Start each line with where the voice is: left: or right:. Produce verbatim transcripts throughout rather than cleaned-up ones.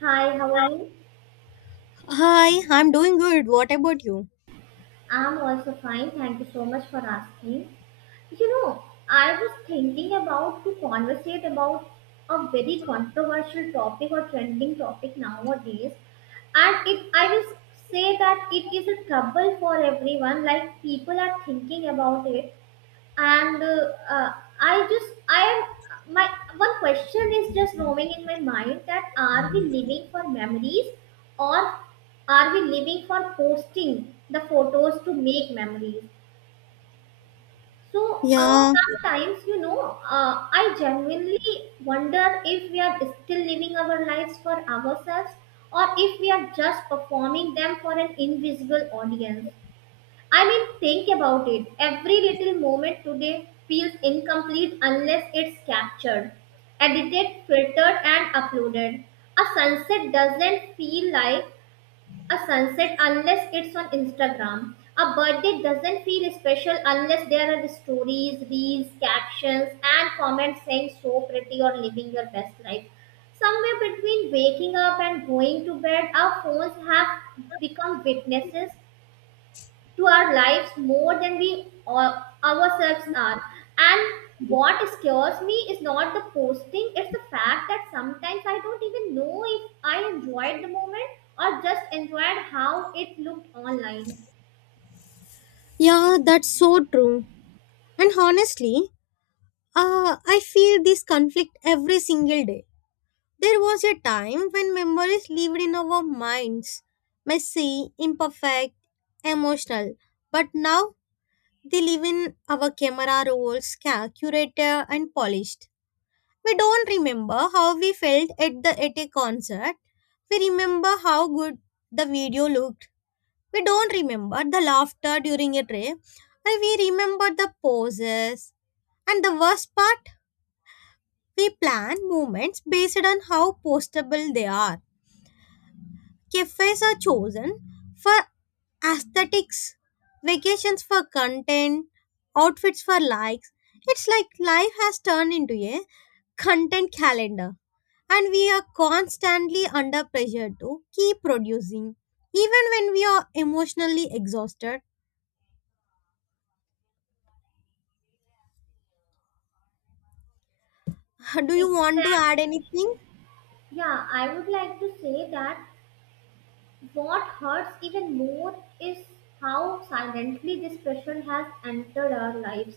right: Hi, how are you?
left: Hi, I'm doing good. What about you?
right: I'm also fine. Thank you so much for asking. You know, I was thinking about to conversate about a very controversial topic or trending topic nowadays. And it I will say that it is a trouble for everyone. Like people are thinking about it and uh, uh, I just I am my one question is just roaming in my mind that are we living for memories or are we living for posting the photos to make memories. So uh,
left: Yeah,
right: sometimes you know uh, I genuinely wonder if we are still living our lives for ourselves or if we are just performing them for an invisible audience. I mean, think about it. Every little moment today feels incomplete unless it's captured, edited, filtered, and uploaded. A sunset doesn't feel like a sunset unless it's on Instagram. A birthday doesn't feel special unless there are stories, reels, captions, and comments saying so pretty or living your best life. Somewhere between waking up and going to bed, our phones have become witnesses to our lives more than we or ourselves are. And what scares me is not the posting, it's the fact that sometimes I don't even know if I enjoyed the moment or just enjoyed how it looked online.
left: yeah, that's so true. And honestly, uh, I feel this conflict every single day. There was a time when memories lived in our minds, messy, imperfect, emotional. But now they live in our camera rolls, ca- curator, and polished. We don't remember how we felt at the at a concert. We remember how good the video looked. We don't remember the laughter during a trip, but we remember the poses. And the worst part, we plan movements based on how postable they are. Cafes are chosen for aesthetics, vacations for content, outfits for likes. It's like life has turned into a content calendar, and we are constantly under pressure to keep producing, even when we are emotionally exhausted. Do you want to add
right: Exactly.
left: anything?
right: Yeah, I would like to say that what hurts even more is how silently this pressure has entered our lives.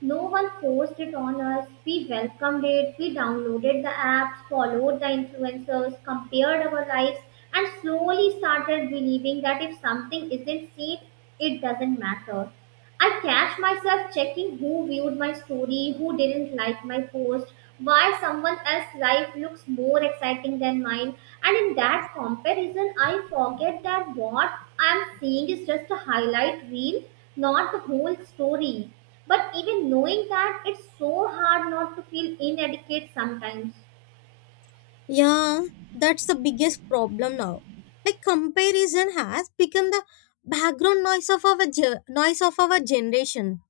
right: No one forced it on us. We welcomed it, we downloaded the apps, followed the influencers, compared our lives, and slowly started believing that if something isn't seen, it doesn't matter. I catch myself checking who viewed my story, who didn't like my post, why someone else's life looks more exciting than mine. And in that comparison, I forget that what I'm seeing is just a highlight reel, not the whole story. But even knowing that, it's so hard not to feel inadequate sometimes.
left: Yeah, that's the biggest problem now. Like comparison has become the background noise of our ge- noise of our generation.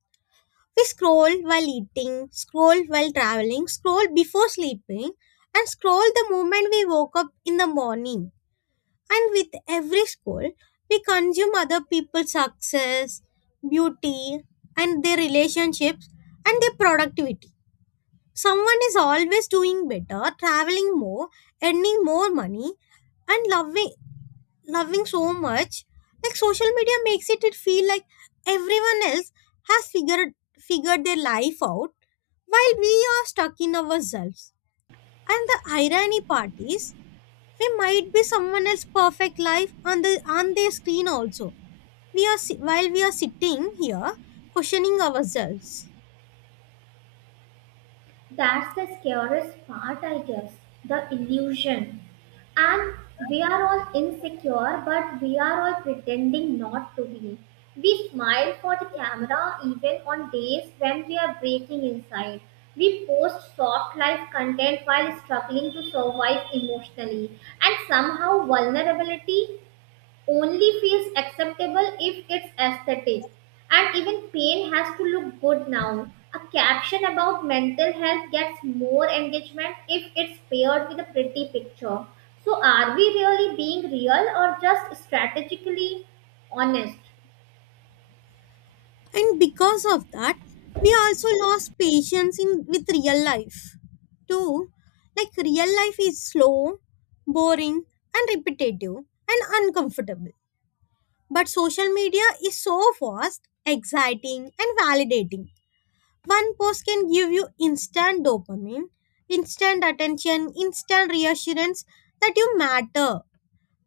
left: We scroll while eating, scroll while traveling, scroll before sleeping, and scroll the moment we woke up in the morning. And with every scroll, we consume other people's success, beauty, and their relationships and their productivity. Someone is always doing better, traveling more, earning more money, and loving loving so much. Like social media makes it, it feel like everyone else has figured figured their life out while we are stuck in ourselves. And the irony part is we might be someone else's perfect life on the on their screen also. We are si- while we are sitting here questioning ourselves.
right: That's the scariest part, I guess. The illusion. And we are all insecure, but we are all pretending not to be. We smile for the camera even on days when we are breaking inside. We post soft life content while struggling to survive emotionally. And somehow, vulnerability only feels acceptable if it's aesthetic. And even pain has to look good now. A caption about mental health gets more engagement if it's paired with a pretty picture. So, are we really being real or just strategically honest?
left: And because of that, we also lost patience in with real life too. Like real life is slow, boring, and repetitive, and uncomfortable. But social media is so fast, exciting, and validating. One post can give you instant dopamine, instant attention, instant reassurance that you matter.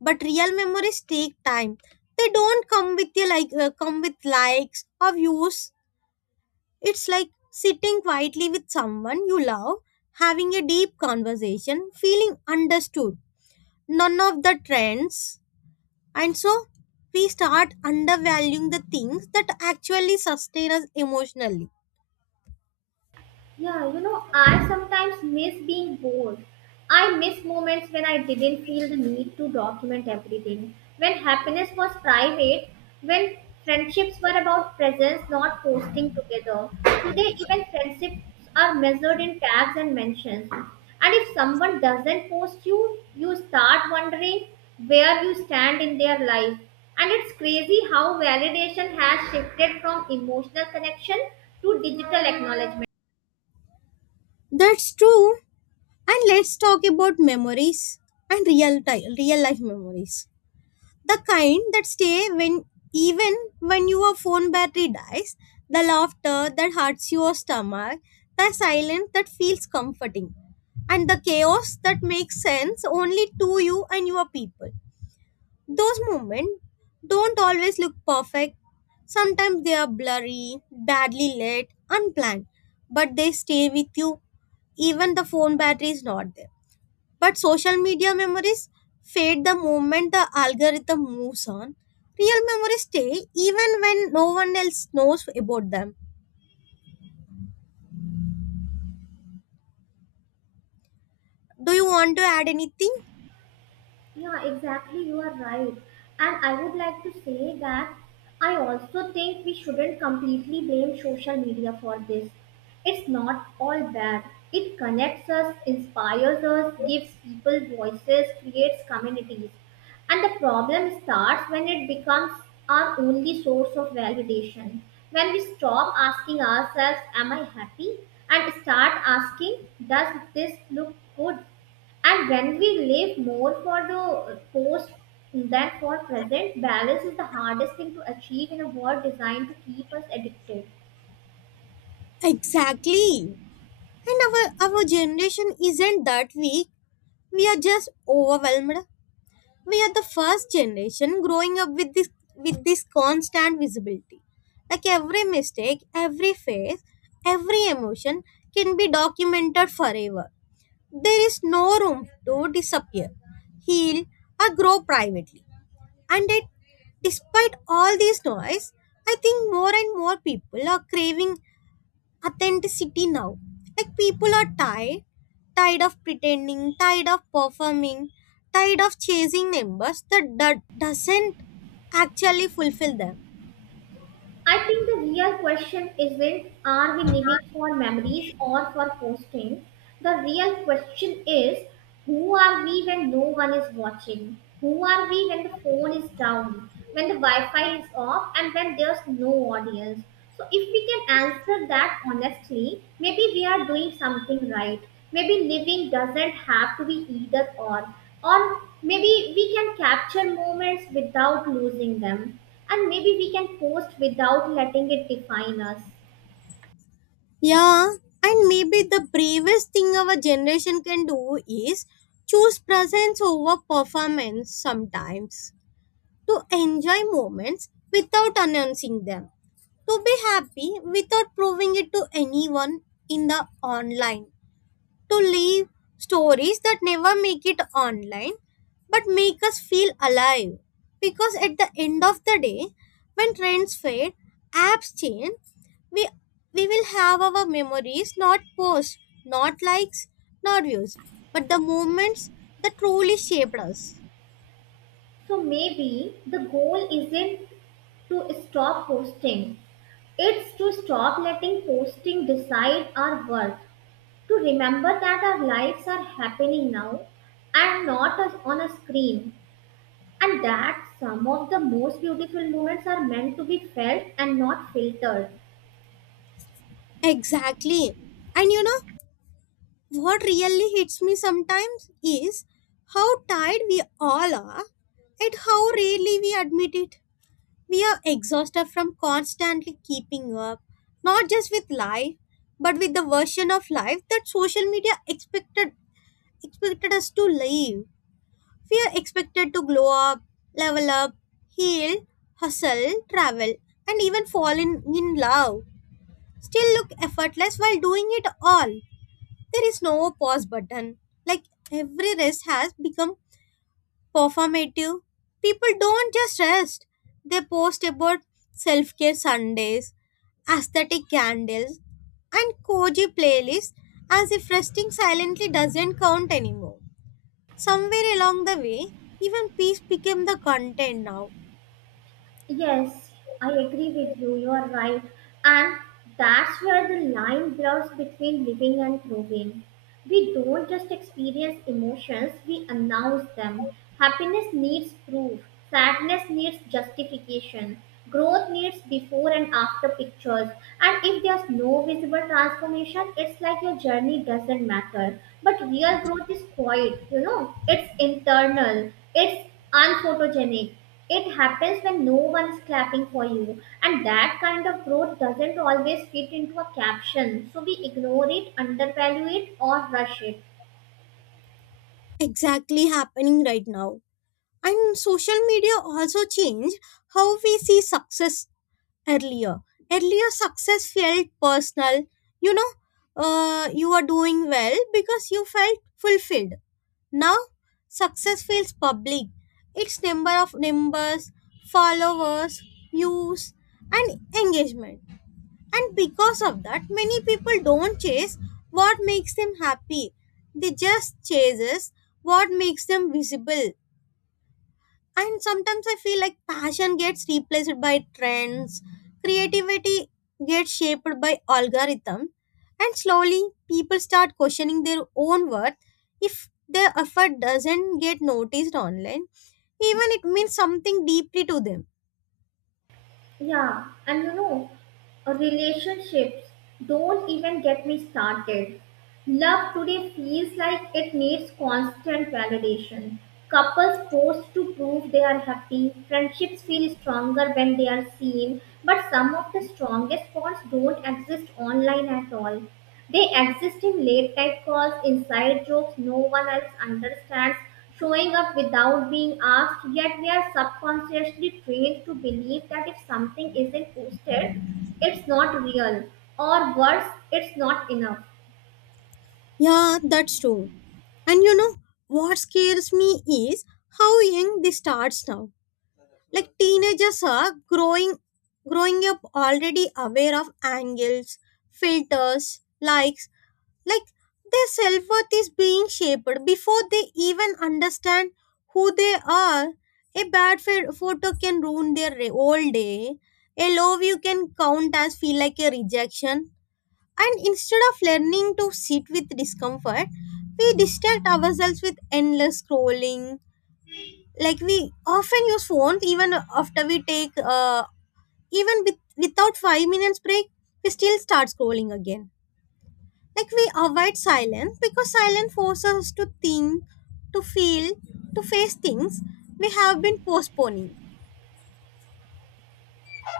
left: But real memories take time. They don't come with you like uh, come with likes or views. It's like sitting quietly with someone you love, having a deep conversation, feeling understood. None of the trends. And so we start undervaluing the things that actually sustain us emotionally.
right: Yeah, you know, I sometimes miss being bored. I miss moments when I didn't feel the need to document everything, when happiness was private, when friendships were about presence, not posting together. Today, even friendships are measured in tags and mentions. And if someone doesn't post you, you start wondering where you stand in their life. And it's crazy how validation has shifted from emotional connection to digital acknowledgement.
left: That's true. And let's talk about memories and real time, real life memories. The kind that stay when even when your phone battery dies, the laughter that hurts your stomach, the silence that feels comforting, and the chaos that makes sense only to you and your people. Those moments don't always look perfect. Sometimes they are blurry, badly lit, unplanned, but they stay with you even the phone battery is not there. But social media memories fade the moment the algorithm moves on. Real memories stay even when no one else knows about them. Do you want to add anything?
right: Yeah, exactly. You are right. And I would like to say that I also think we shouldn't completely blame social media for this. It's not all bad. It connects us, inspires us, gives people voices, creates communities. And the problem starts when it becomes our only source of validation. When we stop asking ourselves, am I happy? And start asking, does this look good? And when we live more for the post than for present, balance is the hardest thing to achieve in a world designed to keep us addicted.
left: Exactly. And our, our generation isn't that weak. We are just overwhelmed. We are the first generation growing up with this with this constant visibility. Like every mistake, every phase, every emotion can be documented forever. There is no room to disappear, heal, or grow privately. And yet, despite all this noise, I think more and more people are craving authenticity now. Like people are tired, tired of pretending, tired of performing, tired of chasing numbers that do- doesn't actually fulfill them.
right: I think the real question isn't are we living for memories or for posting? The real question is who are we when no one is watching? Who are we when the phone is down, when the Wi Fi is off, and when there's no audience? So, if we can answer that honestly, maybe we are doing something right. Maybe living doesn't have to be either or or maybe we can capture moments without losing them, and maybe we can post without letting it define us.
left: Yeah, and maybe the bravest thing our generation can do is choose presence over performance sometimes, to enjoy moments without announcing them, to be happy without proving it to anyone in the online, to leave stories that never make it online but make us feel alive. Because at the end of the day, when trends fade, apps change, we, we will have our memories, not posts, not likes, not views, but the moments that truly shaped us.
right: So maybe the goal isn't to stop posting, it's to stop letting posting decide our worth, to remember that our lives are happening now and not as on a screen, and that some of the most beautiful moments are meant to be felt and not filtered.
left: Exactly. And you know, what really hits me sometimes is how tired we all are and how rarely we admit it. We are exhausted from constantly keeping up, not just with life, but with the version of life that social media expected expected us to live. We are expected to glow up, level up, heal, hustle, travel, and even fall in, in love. Still look effortless while doing it all. There is no pause button. Like every rest has become performative. People don't just rest, they post about self care Sundays, aesthetic candles, and cozy playlists as if resting silently doesn't count anymore. Somewhere along the way, even peace became the content now.
right: Yes, I agree with you. You are right. And that's where the line blurs between living and proving. We don't just experience emotions, we announce them. Happiness needs proof, sadness needs justification, growth needs before and after pictures. And if there's no visible transformation, it's like your journey doesn't matter. But real growth is quiet, you know, it's internal, it's unphotogenic. It happens when no one's clapping for you, and that kind of growth doesn't always fit into a caption. So we ignore it, undervalue it, or rush it.
left: Exactly, happening right now. And social media also changed how we see success earlier. Earlier, success felt personal. You know, uh, you are doing well because you felt fulfilled. Now, success feels public. It's number of numbers, followers, views, and engagement. And because of that, many people don't chase what makes them happy. They just chases what makes them visible. And sometimes I feel like passion gets replaced by trends, creativity gets shaped by algorithm, and slowly people start questioning their own worth if their effort doesn't get noticed online. Even it means something deeply to them.
right: Yeah, and you know, relationships don't even get me started. Love today feels like it needs constant validation. Couples post to prove they are happy. Friendships feel stronger when they are seen. But some of the strongest bonds don't exist online at all. They exist in late night calls, inside jokes no one else understands, showing up without being asked, yet we are subconsciously trained to believe that if something isn't posted, it's not real, or worse, it's not enough.
left: Yeah, that's true. And you know what scares me is how young this starts now. Like teenagers are growing growing up already aware of angles, filters, likes. Like their self worth is being shaped before they even understand who they are. A bad ph- photo can ruin their re- whole day. A low view can count as feel like a rejection. And instead of learning to sit with discomfort, we distract ourselves with endless scrolling. Like we often use phones even after we take, uh, even with, without five minutes break, we still start scrolling again. Like we avoid silence because silence forces us to think, to feel, to face things we have been postponing.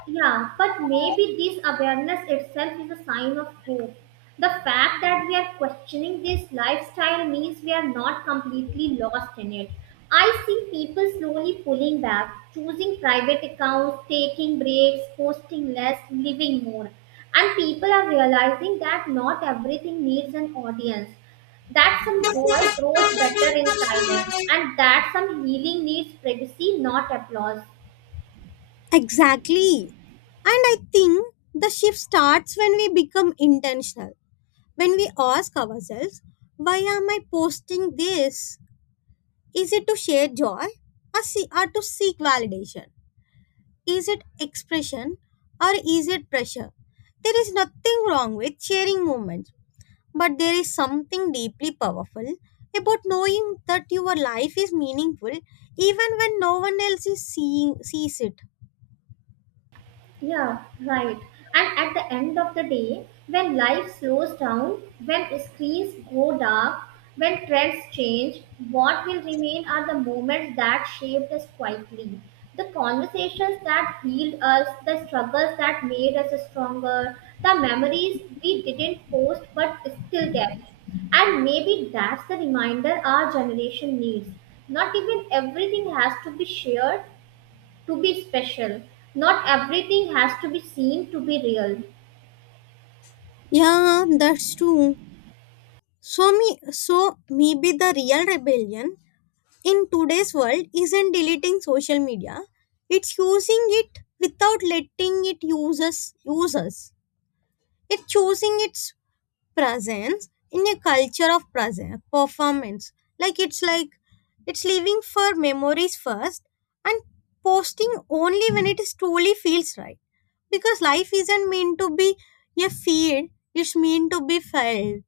right: Yeah, but maybe this awareness itself is a sign of hope. The fact that we are questioning this lifestyle means we are not completely lost in it. I see people slowly pulling back, choosing private accounts, taking breaks, posting less, living more. And people are realizing that not everything needs an audience, that some joy grows better in silence, and that some healing needs privacy, not applause.
left: Exactly. And I think the shift starts when we become intentional, when we ask ourselves, why am I posting this? Is it to share joy, or, see, or to seek validation? Is it expression or is it pressure? There is nothing wrong with sharing moments, but there is something deeply powerful about knowing that your life is meaningful even when no one else is seeing sees it.
right: Yeah, right. And at the end of the day, when life slows down, when screens go dark, when trends change, what will remain are the moments that shaped us quietly. The conversations that healed us, the struggles that made us stronger, the memories we didn't post but still carry. And maybe that's the reminder our generation needs. Not even everything has to be shared, to be special. Not everything has to be seen to be real.
left: Yeah, that's true. So me so maybe the real rebellion in today's world isn't deleting social media. It's using it without letting it use us use us. It's choosing its presence in a culture of present performance, like it's like it's living for memories first, and posting only when it is truly feels right, because life isn't meant to be a feed. It's meant to be felt.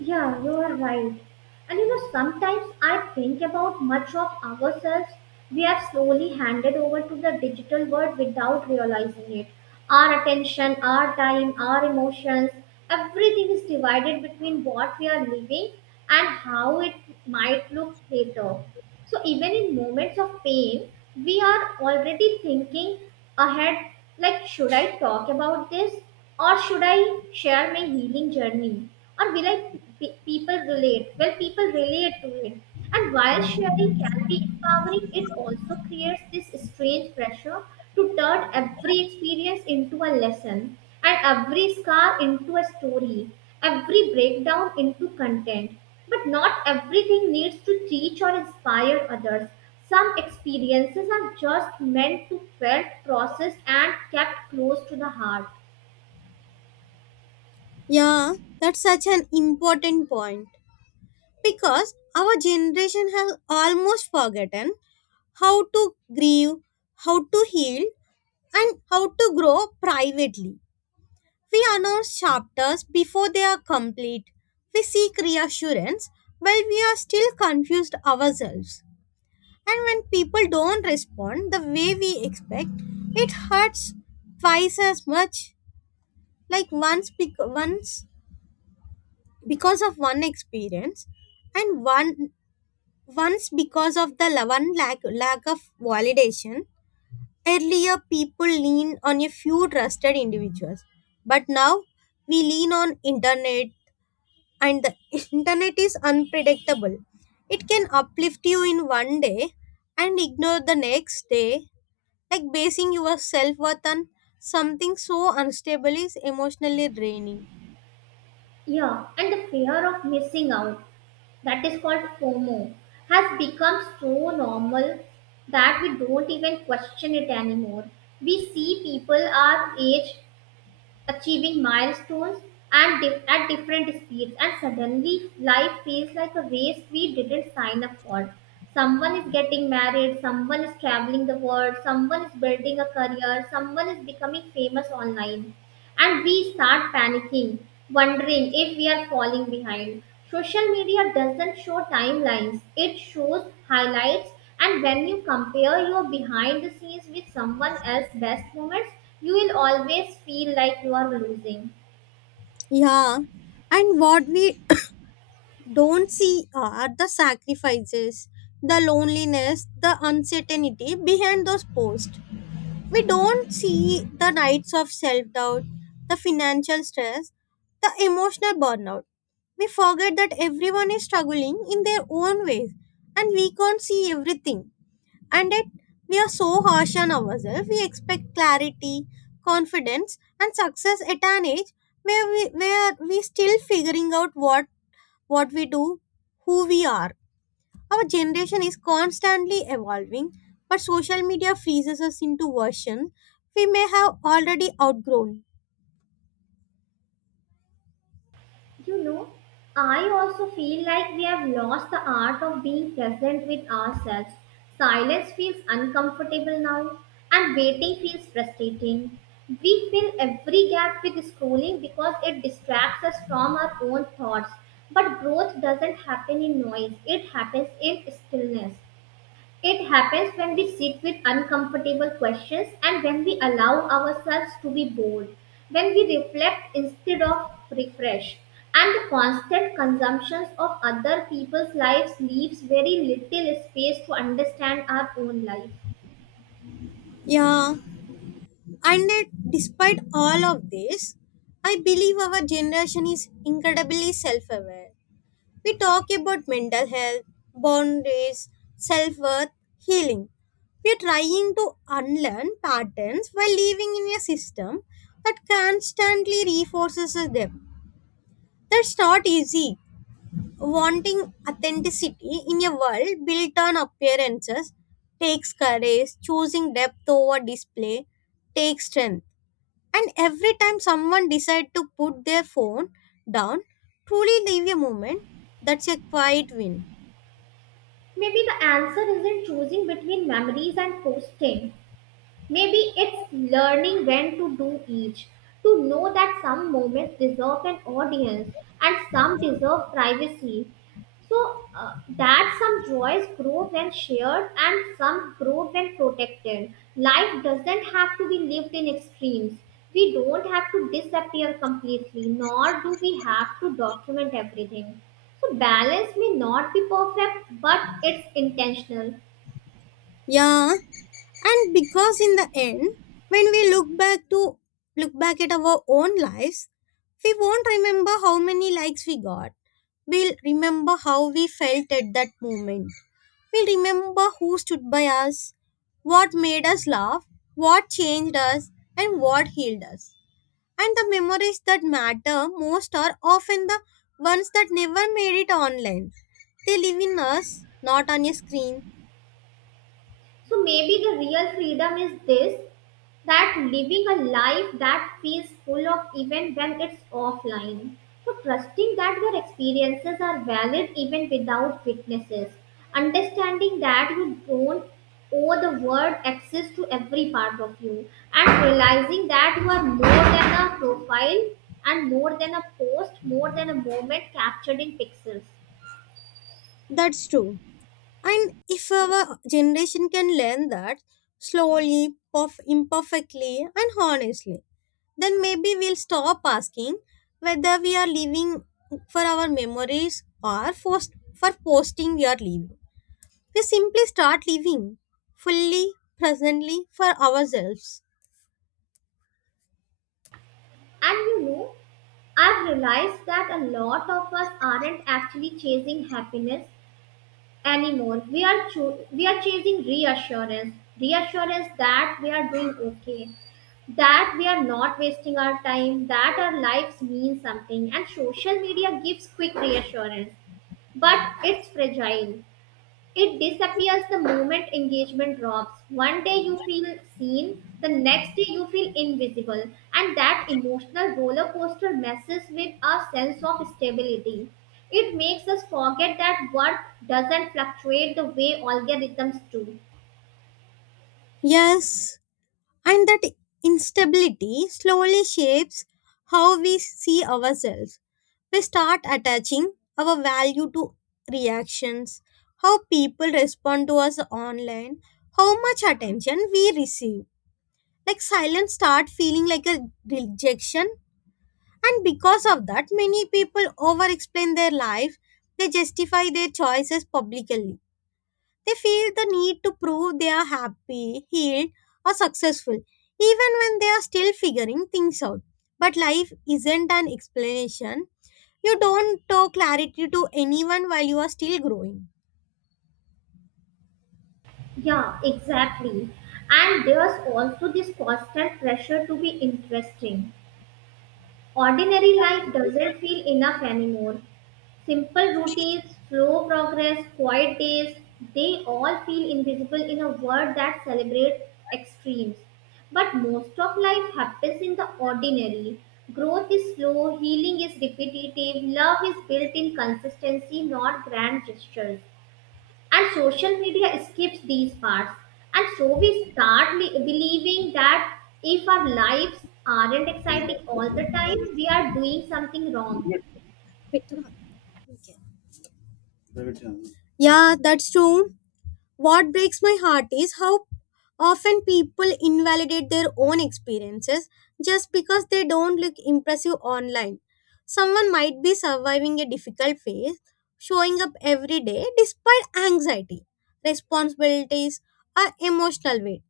right: Yeah, you are right. And you know, sometimes I think about much of ourselves we have slowly handed over to the digital world without realizing it. Our attention, our time, our emotions, everything is divided between what we are living and how it might look later. So, even in moments of pain, we are already thinking ahead. Like, should I talk about this? Or should I share my healing journey? Or will I pe- people relate? Well, people relate to it. And while sharing can be empowering, it also creates this strange pressure to turn every experience into a lesson and every scar into a story, every breakdown into content. But not everything needs to teach or inspire others. Some experiences are just meant to felt, processed, and kept close to the heart.
left: Yeah, that's such an important point, because our generation has almost forgotten how to grieve, how to heal, and how to grow privately. We announce chapters before they are complete. We seek reassurance while we are still confused ourselves. And when people don't respond the way we expect, it hurts twice as much. Like once, bec- once because of one experience, and one once because of the la- one lack lack of validation. Earlier, people lean on a few trusted individuals, but now we lean on internet and the internet is unpredictable. It can uplift you in one day and ignore the next day. Like basing your self worth on something so unstable is emotionally draining.
right: Yeah, and the fear of missing out, that is called FOMO, has become so normal that we don't even question it anymore. We see people our age achieving milestones and di- at different speeds, and suddenly life feels like a race we didn't sign up for. Someone is getting married, someone is traveling the world, someone is building a career, someone is becoming famous online, and we start panicking, wondering if we are falling behind. Social media doesn't show timelines, it shows highlights, and when you compare your behind the scenes with someone else's best moments, you will always feel like you are losing.
left: Yeah, and what we don't see are the sacrifices, the loneliness, the uncertainty behind those posts. We don't see the nights of self doubt, the financial stress, the emotional burnout. We forget that everyone is struggling in their own ways and we can't see everything. And yet, we are so harsh on ourselves. We expect clarity, confidence, and success at an age where we, where we still figuring out what, what we do, who we are. Our generation is constantly evolving, but social media freezes us into versions we may have already outgrown.
right: You know, I also feel like we have lost the art of being present with ourselves. Silence feels uncomfortable now, and waiting feels frustrating. We fill every gap with scrolling because it distracts us from our own thoughts. But growth doesn't happen in noise, it happens in stillness. It happens when we sit with uncomfortable questions and when we allow ourselves to be bold, when we reflect instead of refresh. And the constant consumptions of other people's lives leaves very little space to understand our own life.
left: Yeah, and yet, despite all of this, I believe our generation is incredibly self aware. We talk about mental health, boundaries, self worth, healing. We are trying to unlearn patterns while living in a system that constantly reinforces them. That's not easy. Wanting authenticity in a world built on appearances takes courage, choosing depth over display takes strength. And every time someone decides to put their phone down, truly leave a moment, that's a quiet win.
right: Maybe the answer isn't choosing between memories and posting. Maybe it's learning when to do each, to know that some moments deserve an audience and some deserve privacy. So uh, that some joys grow when shared and some grow when protected. Life doesn't have to be lived in extremes. We don't have to disappear completely, nor do we have to document everything. So balance may not be perfect, but it's intentional.
left: Yeah, and because in the end, when we look back to look back at our own lives, we won't remember how many likes we got. We'll remember how we felt at that moment. We will remember who stood by us, what made us laugh, what changed us, and what healed us. And the memories that matter most are often the ones that never made it online. They live in us, not on a screen.
right: So maybe the real freedom is this, that living a life that feels full of even when it's offline. So trusting that your experiences are valid even without witnesses. Understanding that you don't owe the world access to every part of you, and realizing that you are more than a profile and more than a post, more than a moment captured in pixels.
left: That's true. And if our generation can learn that slowly, perf- imperfectly, and honestly, then maybe we'll stop asking whether we are living for our memories or for for posting we are living. We simply start living fully, presently for ourselves.
right: And you know, I've realized that a lot of us aren't actually chasing happiness anymore. We are cho- we are chasing reassurance, reassurance that we are doing okay, that we are not wasting our time, that our lives mean something. And social media gives quick reassurance, but it's fragile. It disappears the moment engagement drops. One day you feel seen, the next day you feel invisible, and that emotional roller coaster messes with our sense of stability. It makes us forget that worth doesn't fluctuate the way algorithms do.
left: Yes, and that instability slowly shapes how we see ourselves. We start attaching our value to reactions, how people respond to us online, how much attention we receive. Like silence start feeling like a rejection. And because of that, many people over explain their life. They justify their choices publicly. They feel the need to prove they are happy, healed, or successful even when they are still figuring things out. But life isn't an explanation. You don't talk clarity to anyone while you are still growing.
right: Yeah, exactly. And there's also this constant pressure to be interesting. Ordinary life doesn't feel enough anymore. Simple routines, slow progress, quiet days, they all feel invisible in a world that celebrates extremes. But most of life happens in the ordinary. Growth is slow, healing is repetitive, love is built in consistency, not grand gestures. And social media skips these parts. And so we start li- believing that if our lives aren't exciting all the time, we are doing something wrong.
left: Yeah, that's true. What breaks my heart is how often people invalidate their own experiences just because they don't look impressive online. Someone might be surviving a difficult phase, showing up every day despite anxiety, responsibilities, or emotional weight,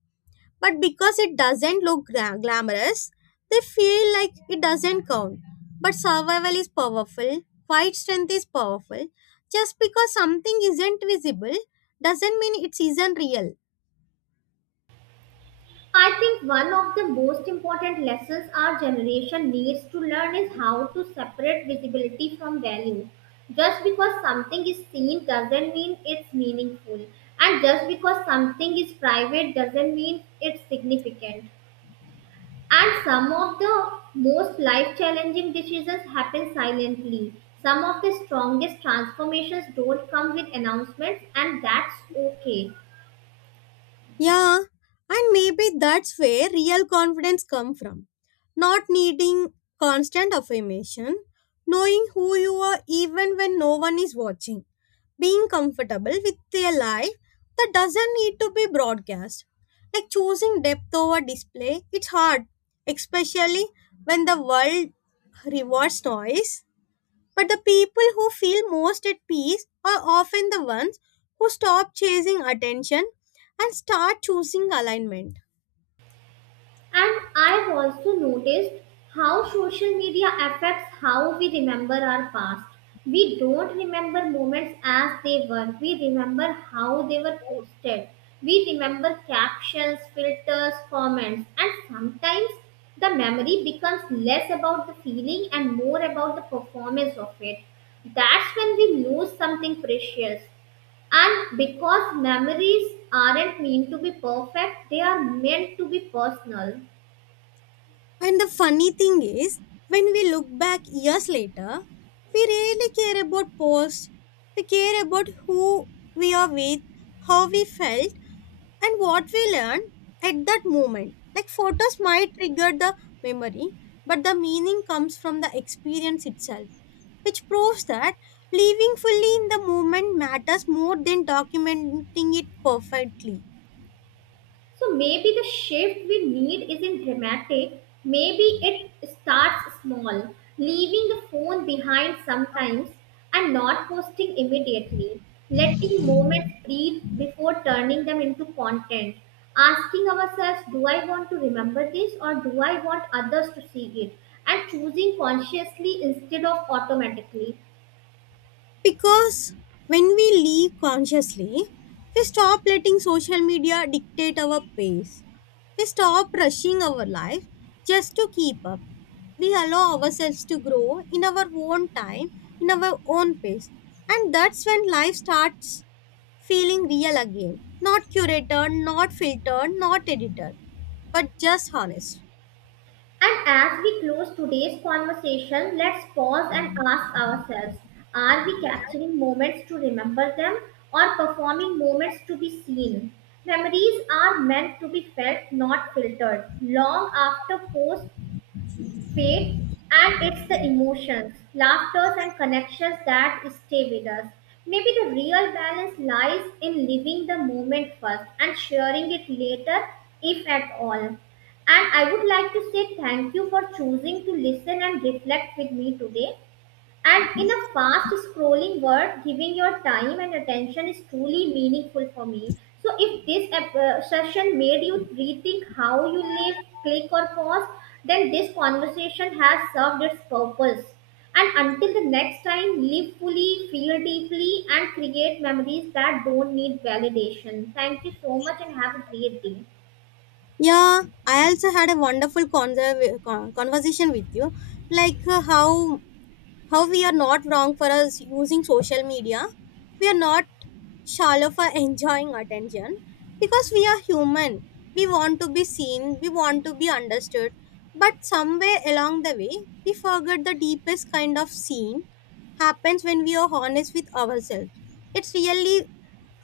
left: but because it doesn't look gra- glamorous, they feel like it doesn't count. But survival is powerful, fight strength is powerful. Just because something isn't visible doesn't mean it isn't real.
right: I think one of the most important lessons our generation needs to learn is how to separate visibility from value. Just because something is seen doesn't mean it's meaningful, and just because something is private doesn't mean it's significant. And some of the most life challenging decisions happen silently. Some of the strongest transformations don't come with announcements, and that's okay.
left: Yeah, and maybe that's where real confidence comes from. Not needing constant affirmation, knowing who you are even when no one is watching. Being comfortable with a life that doesn't need to be broadcast. Like choosing depth over display, it's hard, especially when the world rewards noise. But the people who feel most at peace are often the ones who stop chasing attention and start choosing alignment.
right: And I've also noticed how social media affects how we remember our past. We don't remember moments as they were, we remember how they were posted. We remember captions, filters, comments, and sometimes the memory becomes less about the feeling and more about the performance of it. That's when we lose something precious. And because memories aren't meant to be perfect, they are meant to be personal.
left: And the funny thing is, when we look back years later, we really care about posts. We care about who we are with, how we felt, and what we learned at that moment. Like photos might trigger the memory, but the meaning comes from the experience itself, which proves that living fully in the moment matters more than documenting it perfectly.
right: So maybe the shift we need isn't dramatic. Maybe it starts small, leaving the phone behind sometimes and not posting immediately, letting moments breathe before turning them into content, asking ourselves, do I want to remember this or do I want others to see it? And choosing consciously instead of automatically.
left: Because when we leave consciously, we stop letting social media dictate our pace. We stop rushing our life just to keep up. We allow ourselves to grow in our own time, in our own pace. And that's when life starts feeling real again. Not curated, not filtered, not edited, but just honest.
right: And as we close today's conversation, let's pause and ask ourselves, are we capturing moments to remember them or performing moments to be seen? Memories are meant to be felt, not filtered. Long after post faith, and it's the emotions, laughters, and connections that stay with us. Maybe the real balance lies in living the moment first and sharing it later, if at all. And I would like to say thank you for choosing to listen and reflect with me today. And in a fast scrolling world, giving your time and attention is truly meaningful for me. So, if this ep- uh, session made you rethink how you live, click, or pause, then this conversation has served its purpose. And until the next time, live fully, feel deeply, and create memories that don't need validation. Thank you so much and have a great day.
left: Yeah, I also had a wonderful conver- con- conversation with you, like uh, how how we are not wrong for us using social media. We are not shallow for enjoying attention because we are human. We want to be seen, we want to be understood. But somewhere along the way, we forget the deepest kind of scene happens when we are honest with ourselves. It's really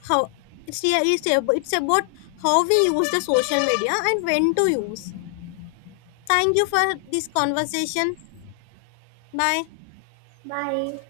left: how it's really it's it's about how we use the social media and when to use. Thank you for this conversation. Bye.
right: Bye.